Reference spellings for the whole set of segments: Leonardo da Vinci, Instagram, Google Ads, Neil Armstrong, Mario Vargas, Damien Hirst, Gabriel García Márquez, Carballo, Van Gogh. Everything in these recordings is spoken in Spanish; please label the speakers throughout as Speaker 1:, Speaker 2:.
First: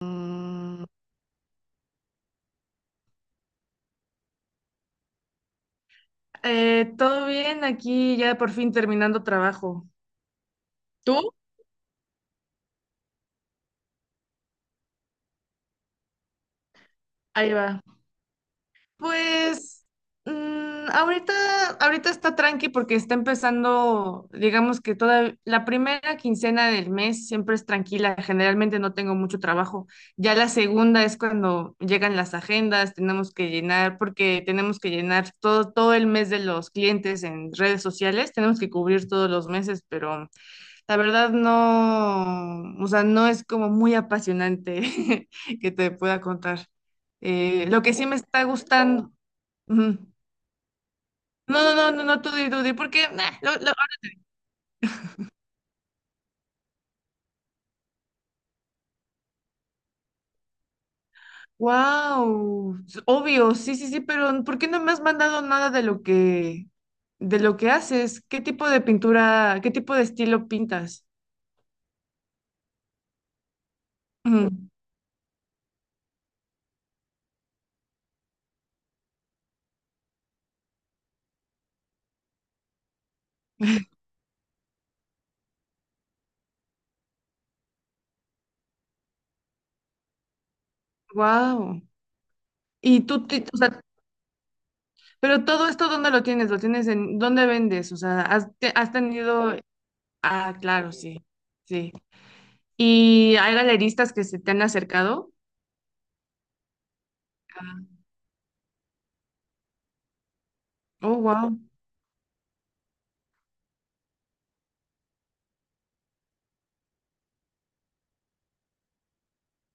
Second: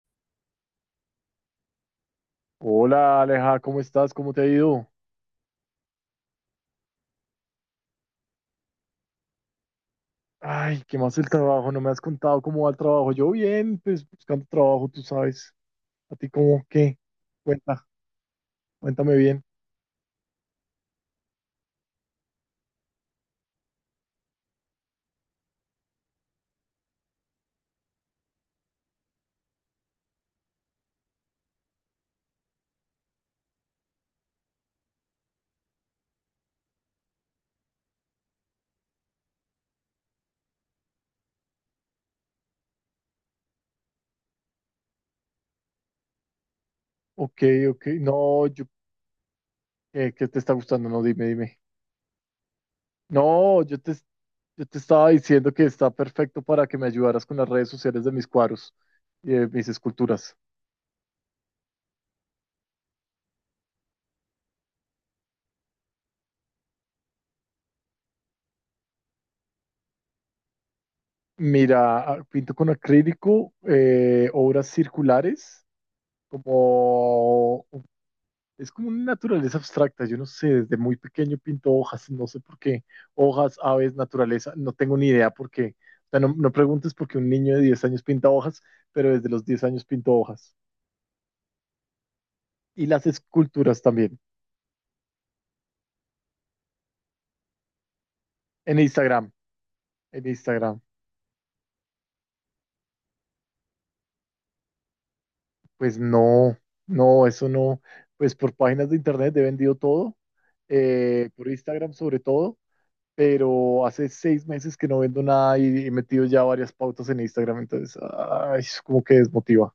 Speaker 1: Mm.
Speaker 2: Hola Aleja, ¿cómo estás? ¿Cómo te ha ido?
Speaker 1: Todo bien, aquí ya por fin terminando trabajo.
Speaker 2: Ay, ¿qué más el
Speaker 1: ¿Tú?
Speaker 2: trabajo? No me has contado cómo va el trabajo. Yo bien, pues buscando trabajo, tú sabes. ¿A ti cómo qué?
Speaker 1: Ahí va.
Speaker 2: Cuenta, cuéntame bien.
Speaker 1: Pues ahorita está tranqui porque está empezando, digamos que toda la primera quincena del mes siempre es tranquila, generalmente no tengo mucho trabajo. Ya la segunda es cuando llegan las agendas, tenemos que llenar, porque tenemos que llenar todo el mes de los clientes en redes sociales, tenemos que cubrir todos los meses, pero la verdad no, o sea, no es como muy apasionante que te pueda contar.
Speaker 2: Ok,
Speaker 1: Lo
Speaker 2: ok.
Speaker 1: que sí me está
Speaker 2: No, yo,
Speaker 1: gustando. Ujú.
Speaker 2: ¿qué te está gustando? No, dime, dime.
Speaker 1: No, no, no, no, no, tú di, porque.
Speaker 2: No, yo te estaba diciendo que está perfecto para que me ayudaras con las redes sociales de mis cuadros y de mis esculturas.
Speaker 1: Wow, obvio, sí, sí, sí, pero ¿por qué no me has mandado nada de lo que haces? ¿Qué tipo de pintura, qué tipo de estilo pintas?
Speaker 2: Mira, ah, pinto con acrílico, obras circulares, como es como una naturaleza abstracta, yo no sé, desde muy pequeño pinto hojas, no sé por qué, hojas, aves, naturaleza, no tengo ni idea por qué. O sea, no, no preguntes por qué un niño de 10 años pinta hojas, pero desde los 10 años pinto hojas.
Speaker 1: Wow.
Speaker 2: Y
Speaker 1: Y
Speaker 2: las
Speaker 1: tú, o sea,
Speaker 2: esculturas también,
Speaker 1: pero todo esto, ¿dónde lo tienes? ¿Lo tienes en, dónde vendes? O sea,
Speaker 2: en
Speaker 1: has
Speaker 2: Instagram,
Speaker 1: tenido?
Speaker 2: en
Speaker 1: Ah,
Speaker 2: Instagram.
Speaker 1: claro, sí, sí. ¿Y hay galeristas que se te han acercado?
Speaker 2: Pues no, no, eso no,
Speaker 1: Ah.
Speaker 2: pues por páginas de internet he vendido todo,
Speaker 1: Oh,
Speaker 2: por
Speaker 1: wow.
Speaker 2: Instagram sobre todo, pero hace 6 meses que no vendo nada y he metido ya varias pautas en Instagram, entonces, ay, es como que desmotiva.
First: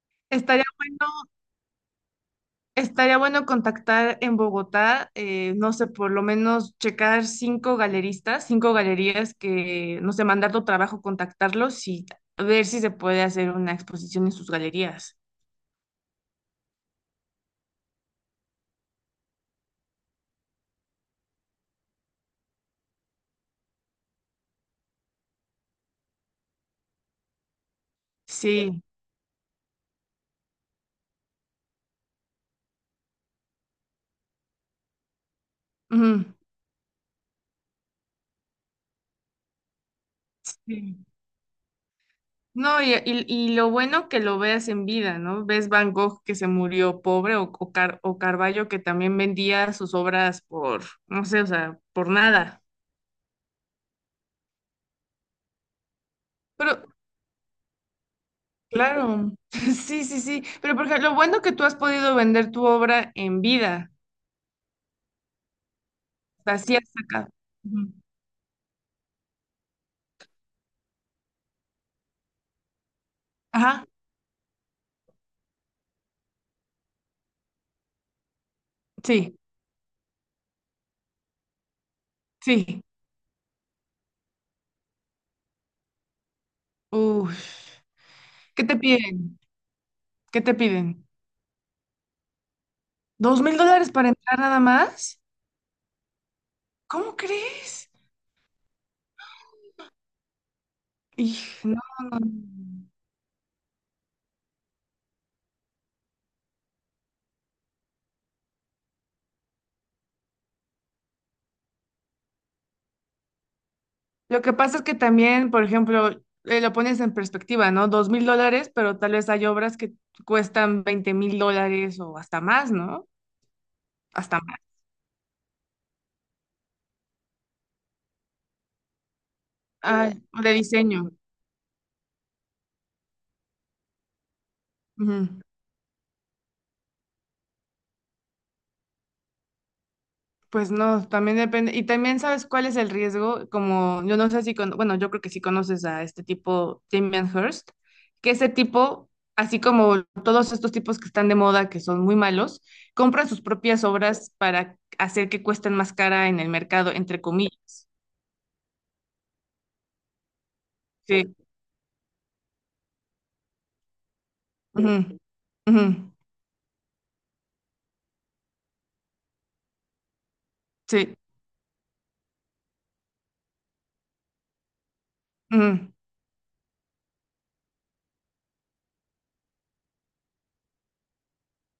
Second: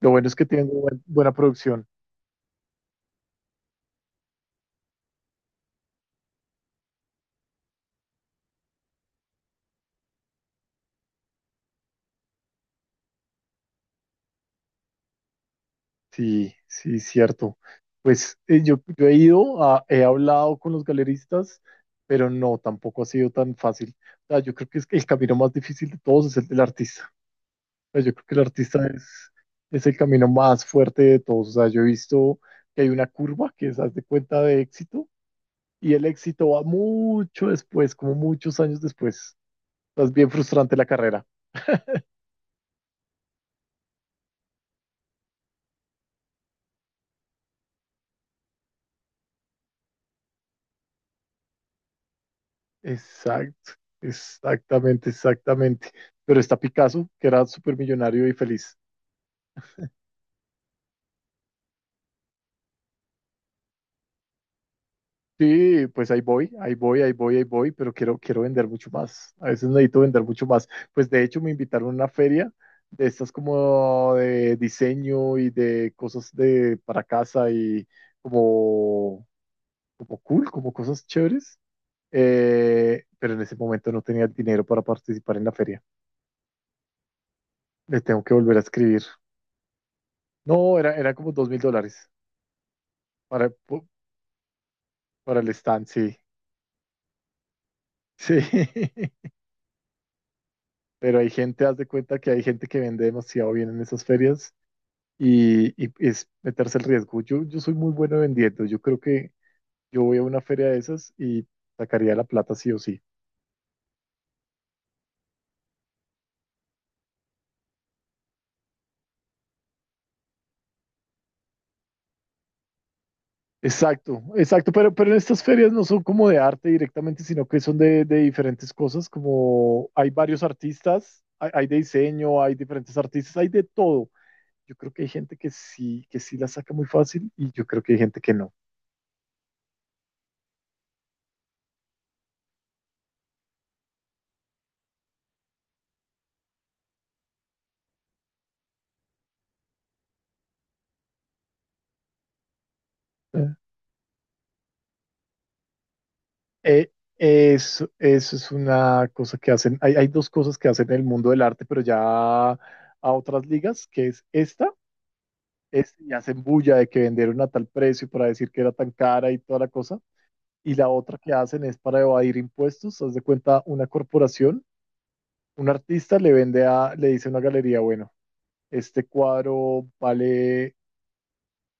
Speaker 2: Lo bueno es que
Speaker 1: Estaría
Speaker 2: tengo
Speaker 1: bueno,
Speaker 2: buena producción.
Speaker 1: estaría bueno contactar en Bogotá, no sé, por lo menos checar cinco galeristas, cinco galerías que, no sé, mandar tu trabajo, contactarlos y ver si se puede hacer una exposición en sus galerías.
Speaker 2: Sí, sí, cierto. Pues yo he ido, he hablado con los galeristas, pero no, tampoco ha sido tan fácil. O sea, yo creo que es que el camino más difícil de todos es el del artista. O sea, yo creo que el
Speaker 1: Sí.
Speaker 2: artista es el camino más fuerte de todos. O sea, yo he visto que hay una curva que es, haz de cuenta, de éxito, y el
Speaker 1: Ujú,
Speaker 2: éxito va mucho después, como muchos años después. O sea, es bien frustrante la
Speaker 1: sí.
Speaker 2: carrera.
Speaker 1: No, y lo bueno que lo veas en vida, ¿no? Ves Van Gogh que se murió pobre o Carballo que también vendía sus obras por, no sé, o sea, por nada.
Speaker 2: Exacto, exactamente, exactamente. Pero está
Speaker 1: Pero,
Speaker 2: Picasso, que era súper millonario y feliz.
Speaker 1: claro, sí, sí, sí. Pero por ejemplo, lo bueno que tú has podido vender tu obra en vida,
Speaker 2: Sí, pues ahí voy, ahí
Speaker 1: así has
Speaker 2: voy, ahí
Speaker 1: sacado.
Speaker 2: voy, ahí voy, pero
Speaker 1: Ujú.
Speaker 2: quiero, quiero vender mucho más. A veces necesito vender mucho más. Pues de hecho me invitaron a una feria de estas
Speaker 1: Ajá,
Speaker 2: como de diseño y de cosas de para casa y como,
Speaker 1: sí,
Speaker 2: como cool, como cosas chéveres.
Speaker 1: sí.
Speaker 2: Pero en ese momento no tenía el dinero para participar en la feria.
Speaker 1: Uf.
Speaker 2: Le tengo que volver a
Speaker 1: ¿Qué te
Speaker 2: escribir.
Speaker 1: piden? ¿Qué te
Speaker 2: No, era,
Speaker 1: piden?
Speaker 2: era como $2,000.
Speaker 1: ¿Dos
Speaker 2: Para,
Speaker 1: mil
Speaker 2: pu-
Speaker 1: dólares para entrar nada más?
Speaker 2: para el stand, sí.
Speaker 1: ¿Cómo crees?
Speaker 2: Sí. Pero hay gente, haz
Speaker 1: No,
Speaker 2: de cuenta
Speaker 1: no,
Speaker 2: que hay gente que
Speaker 1: no.
Speaker 2: vende demasiado bien en esas ferias y es meterse el riesgo. Yo soy muy bueno vendiendo. Yo creo que yo voy a una feria de esas y sacaría la plata sí o sí.
Speaker 1: Lo que pasa es que también, por ejemplo, lo pones en perspectiva, ¿no? $2.000, pero tal vez hay obras que cuestan $20.000 o hasta más, ¿no?
Speaker 2: Exacto,
Speaker 1: Hasta más.
Speaker 2: exacto. Pero en estas ferias no son como de arte directamente, sino que son de diferentes cosas. Como hay varios
Speaker 1: De diseño.
Speaker 2: artistas, hay de diseño, hay diferentes artistas, hay de todo. Yo creo que hay gente
Speaker 1: Ujú.
Speaker 2: que sí la saca muy fácil y yo creo que hay gente que no.
Speaker 1: Pues no, también depende. Y también sabes cuál es el riesgo, como yo no sé si, con, bueno, yo creo que sí conoces a este tipo, Damien Hirst, que ese tipo, así como todos estos tipos que están de moda, que son muy malos, compran sus propias obras para hacer que cuesten más cara en el
Speaker 2: Eh,
Speaker 1: mercado, entre comillas.
Speaker 2: eso, eso es una cosa que hacen. Hay dos cosas que hacen en el mundo
Speaker 1: Sí.
Speaker 2: del arte, pero ya a otras ligas, que es esta,
Speaker 1: Ujú, ujú,
Speaker 2: es, y hacen bulla de que vendieron a tal precio para decir que era tan cara y toda la cosa. Y la
Speaker 1: sí,
Speaker 2: otra que hacen es para evadir impuestos. Haz de cuenta, una corporación, un
Speaker 1: ujú,
Speaker 2: artista le vende a, le dice a una galería, bueno, este cuadro vale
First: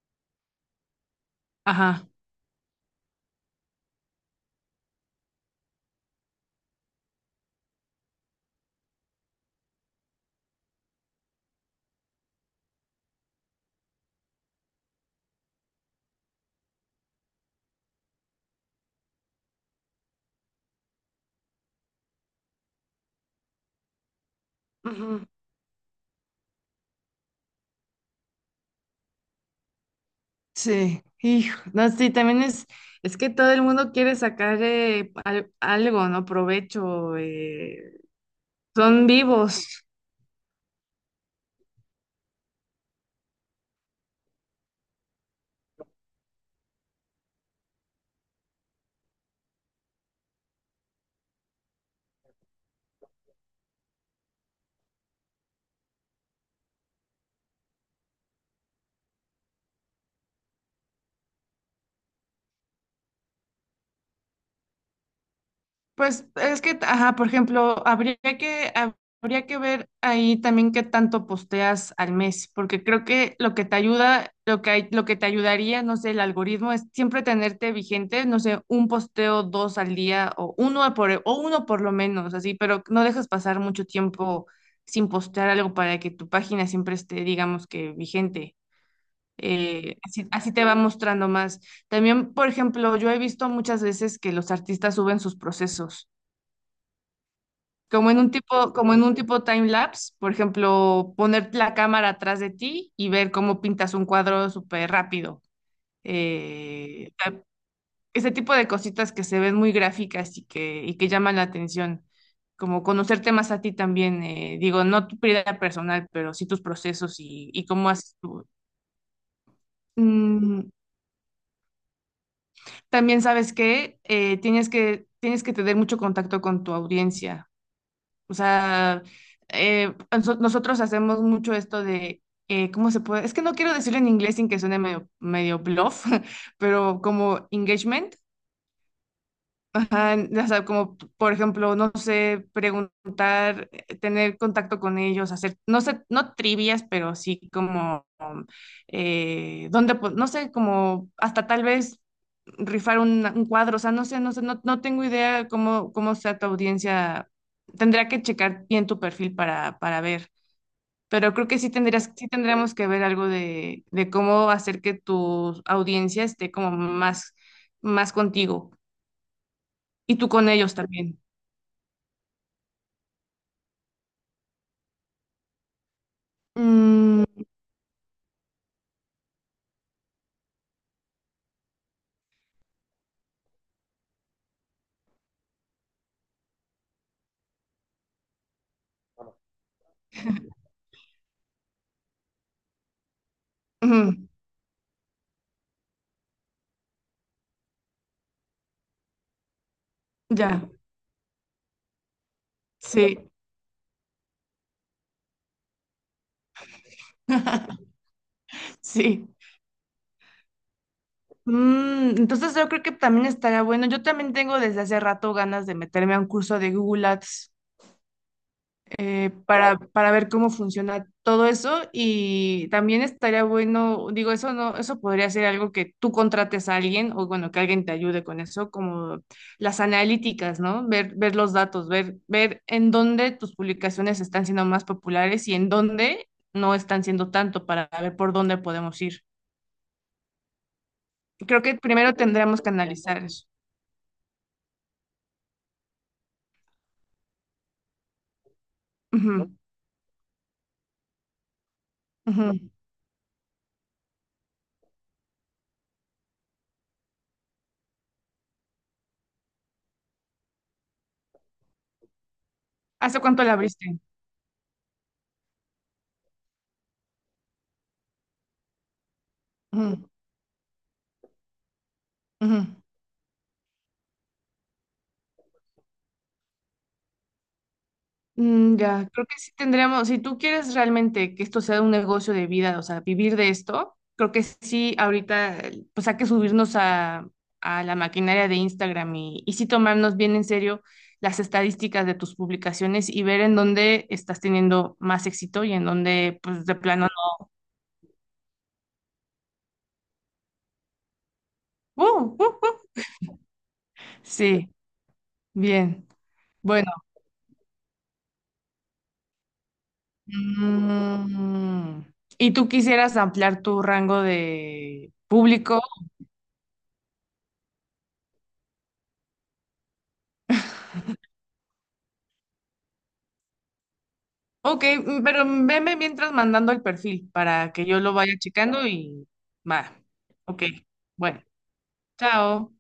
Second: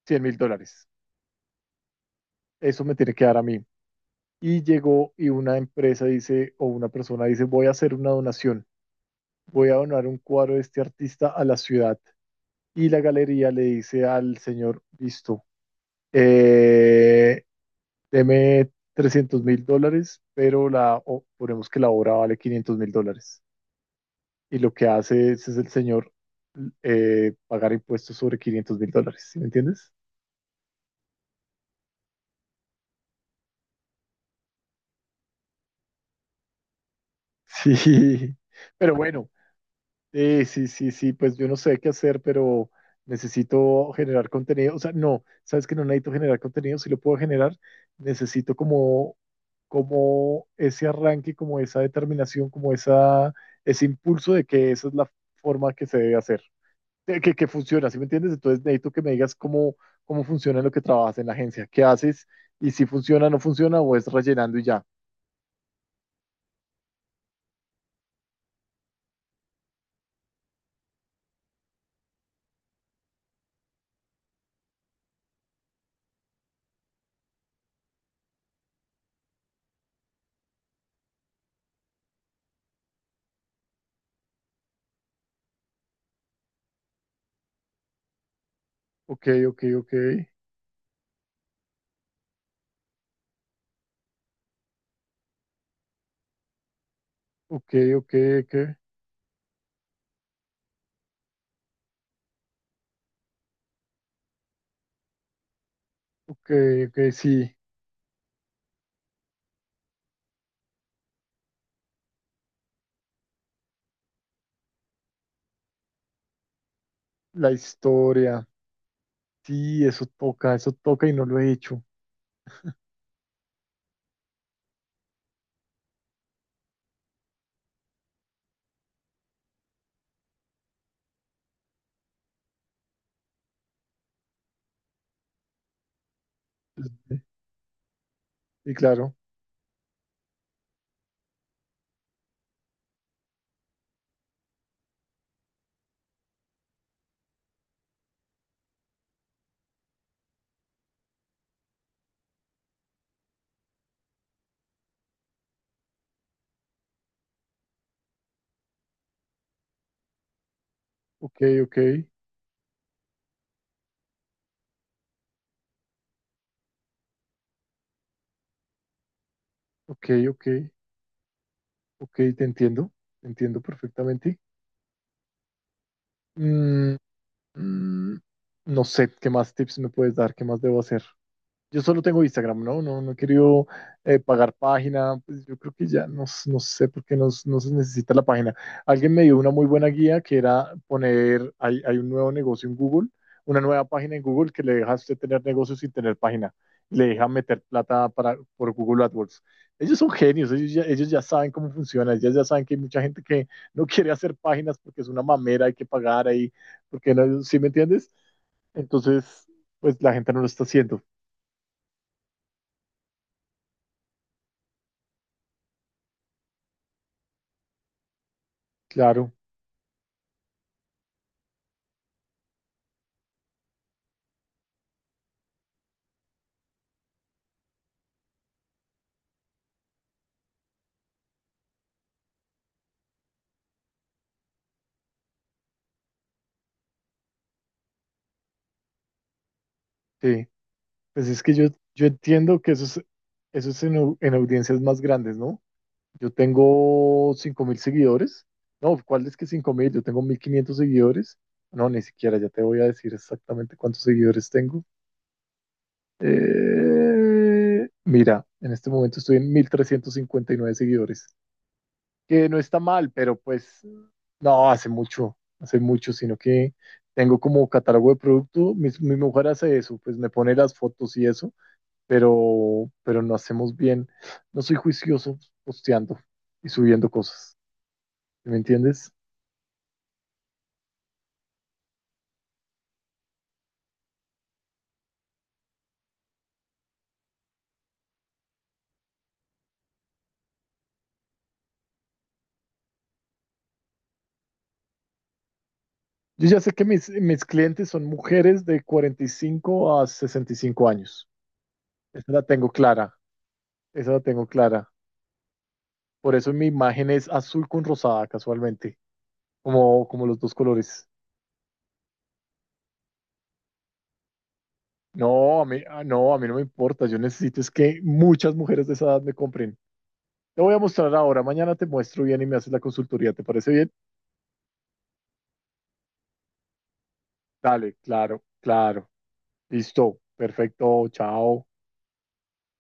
Speaker 2: $100,000.
Speaker 1: ajá.
Speaker 2: Eso me tiene que dar a mí. Y llegó y una empresa dice, o una persona dice, voy a hacer una donación, voy a donar un cuadro de este artista a la ciudad. Y la galería le dice al señor, listo, eh, deme 300 mil dólares, pero la, ponemos que la obra vale $500,000. Y lo que
Speaker 1: Ujú.
Speaker 2: hace es el señor pagar impuestos sobre $500,000, ¿sí me entiendes?
Speaker 1: Sí, hijo, no, sí, también es que todo el mundo quiere sacar algo, ¿no? Provecho,
Speaker 2: Sí, pero
Speaker 1: son
Speaker 2: bueno,
Speaker 1: vivos.
Speaker 2: sí, sí, sí, sí, pues yo no sé qué hacer, pero necesito generar contenido. O sea, no, sabes que no necesito generar contenido, si lo puedo generar, necesito como, como ese arranque, como esa determinación, como esa, ese impulso de que esa es la forma que se debe hacer, de que funciona, ¿sí me entiendes? Entonces necesito que me digas cómo, cómo funciona lo que trabajas en la agencia, qué haces y si funciona, no funciona o es rellenando y ya.
Speaker 1: Pues es que, ajá, por ejemplo, habría que ver ahí también qué tanto posteas al mes, porque creo que lo que te ayuda, lo que te ayudaría, no sé, el algoritmo es siempre tenerte vigente, no sé, un posteo, dos al día o o uno por lo menos, así, pero no dejes pasar mucho tiempo sin postear algo para que tu página siempre esté, digamos que vigente.
Speaker 2: Ok, ok, ok,
Speaker 1: Así te va mostrando más. También, por ejemplo, yo he visto muchas veces que los artistas suben sus procesos.
Speaker 2: ok, ok,
Speaker 1: Como en un
Speaker 2: ok,
Speaker 1: tipo, como en un tipo time lapse, por ejemplo, poner la cámara atrás de ti y ver cómo pintas un cuadro súper rápido.
Speaker 2: ok, ok,
Speaker 1: Eh,
Speaker 2: sí.
Speaker 1: Ese tipo de cositas que se ven muy gráficas y y que llaman la atención. Como conocerte más a ti también, digo, no tu vida personal, pero sí tus procesos
Speaker 2: La
Speaker 1: y cómo haces tú.
Speaker 2: historia. Sí,
Speaker 1: Mm,
Speaker 2: eso toca y no lo he hecho.
Speaker 1: También sabes que tienes que tener mucho contacto con tu audiencia. O sea, nosotros hacemos mucho esto de, ¿cómo se puede? Es que no quiero decirlo en inglés sin que suene medio, medio bluff, pero
Speaker 2: Ujú.
Speaker 1: como engagement.
Speaker 2: Y claro,
Speaker 1: Ajá, o sea, como por ejemplo, no sé, preguntar, tener contacto con ellos, hacer, no sé, no trivias, pero sí como, dónde, no sé, como hasta tal vez rifar un cuadro, o sea, no sé, no sé, no, no tengo idea cómo sea tu audiencia, tendría que checar bien tu perfil para ver, pero
Speaker 2: ok,
Speaker 1: creo que
Speaker 2: ok,
Speaker 1: sí tendríamos que ver algo de cómo hacer que tu audiencia esté como más, más contigo
Speaker 2: ok,
Speaker 1: y tú
Speaker 2: ok,
Speaker 1: con ellos también.
Speaker 2: ok, te entiendo perfectamente. Mm,
Speaker 1: Mm,
Speaker 2: mm, no sé, ¿qué más tips me puedes dar? ¿Qué más debo hacer? Yo solo tengo Instagram, ¿no? No, no he querido pagar página. Pues yo creo que ya no, no sé por qué no, no se necesita la página. Alguien me dio una muy buena guía que era poner, hay un nuevo negocio en Google, una nueva página en
Speaker 1: ujú,
Speaker 2: Google que le deja a usted tener negocios sin tener página. Le deja meter plata para, por Google AdWords. Ellos son genios,
Speaker 1: ya,
Speaker 2: ellos ya saben cómo funciona, ellos ya saben que hay mucha gente
Speaker 1: sí,
Speaker 2: que no quiere hacer páginas porque es una mamera, hay que pagar ahí, porque no, ¿sí me entiendes?
Speaker 1: sí.
Speaker 2: Entonces, pues la gente no lo está haciendo.
Speaker 1: Entonces yo creo que también estaría bueno. Yo también tengo desde hace rato ganas de meterme a un curso de Google Ads. eh,
Speaker 2: Claro,
Speaker 1: para, para ver cómo funciona todo eso y también estaría bueno, digo, eso no, eso podría ser algo que tú contrates a alguien o bueno, que alguien te ayude con eso, como las analíticas, ¿no? Ver los datos, ver en dónde tus publicaciones están siendo más populares y en dónde no están siendo tanto para ver por dónde podemos ir.
Speaker 2: sí. Pues es que
Speaker 1: Creo
Speaker 2: yo,
Speaker 1: que
Speaker 2: yo
Speaker 1: primero
Speaker 2: entiendo
Speaker 1: tendríamos que
Speaker 2: que
Speaker 1: analizar eso.
Speaker 2: eso es en, en audiencias más grandes, ¿no? Yo tengo 5,000 seguidores. No, ¿cuál es que
Speaker 1: Ujú,
Speaker 2: 5,000? Yo tengo 1,500 seguidores. No, ni siquiera, ya
Speaker 1: ujú.
Speaker 2: te voy a decir exactamente cuántos seguidores tengo. Mira, en este momento estoy en 1,359 seguidores, que no está mal,
Speaker 1: ¿Hace
Speaker 2: pero
Speaker 1: cuánto la
Speaker 2: pues
Speaker 1: abriste?
Speaker 2: no, hace mucho, sino que tengo como catálogo de producto. Mi mujer hace eso,
Speaker 1: Ujú,
Speaker 2: pues me pone las fotos y eso,
Speaker 1: ujú.
Speaker 2: pero no hacemos bien. No soy juicioso posteando y subiendo cosas. ¿Sí? ¿Me
Speaker 1: Ya,
Speaker 2: entiendes?
Speaker 1: creo que sí tendríamos, si tú quieres realmente que esto sea un negocio de vida, o sea, vivir de esto, creo que sí, ahorita, pues hay que subirnos a la maquinaria de Instagram y sí tomarnos bien en serio las estadísticas de tus publicaciones y ver en dónde estás teniendo más éxito y en dónde,
Speaker 2: Yo ya
Speaker 1: pues
Speaker 2: sé
Speaker 1: de
Speaker 2: que mis,
Speaker 1: plano
Speaker 2: mis clientes son mujeres de 45 a 65 años. Esa
Speaker 1: no.
Speaker 2: la tengo clara, esa la tengo
Speaker 1: Sí,
Speaker 2: clara.
Speaker 1: bien.
Speaker 2: Por eso mi
Speaker 1: Bueno,
Speaker 2: imagen es azul con rosada, casualmente, como, como los dos colores.
Speaker 1: mm, ¿y tú quisieras ampliar tu rango de
Speaker 2: No, a
Speaker 1: público?
Speaker 2: mí, ah, no, a mí no me importa. Yo necesito es que muchas mujeres de esa edad me compren. Te voy a mostrar ahora, mañana te muestro bien y me haces la consultoría. ¿Te parece bien?
Speaker 1: Ok, pero veme mientras mandando el perfil para que
Speaker 2: Dale,
Speaker 1: yo lo vaya
Speaker 2: claro,
Speaker 1: checando
Speaker 2: claro.
Speaker 1: y va.
Speaker 2: Listo,
Speaker 1: Ok,
Speaker 2: perfecto,
Speaker 1: bueno,
Speaker 2: chao.
Speaker 1: chao.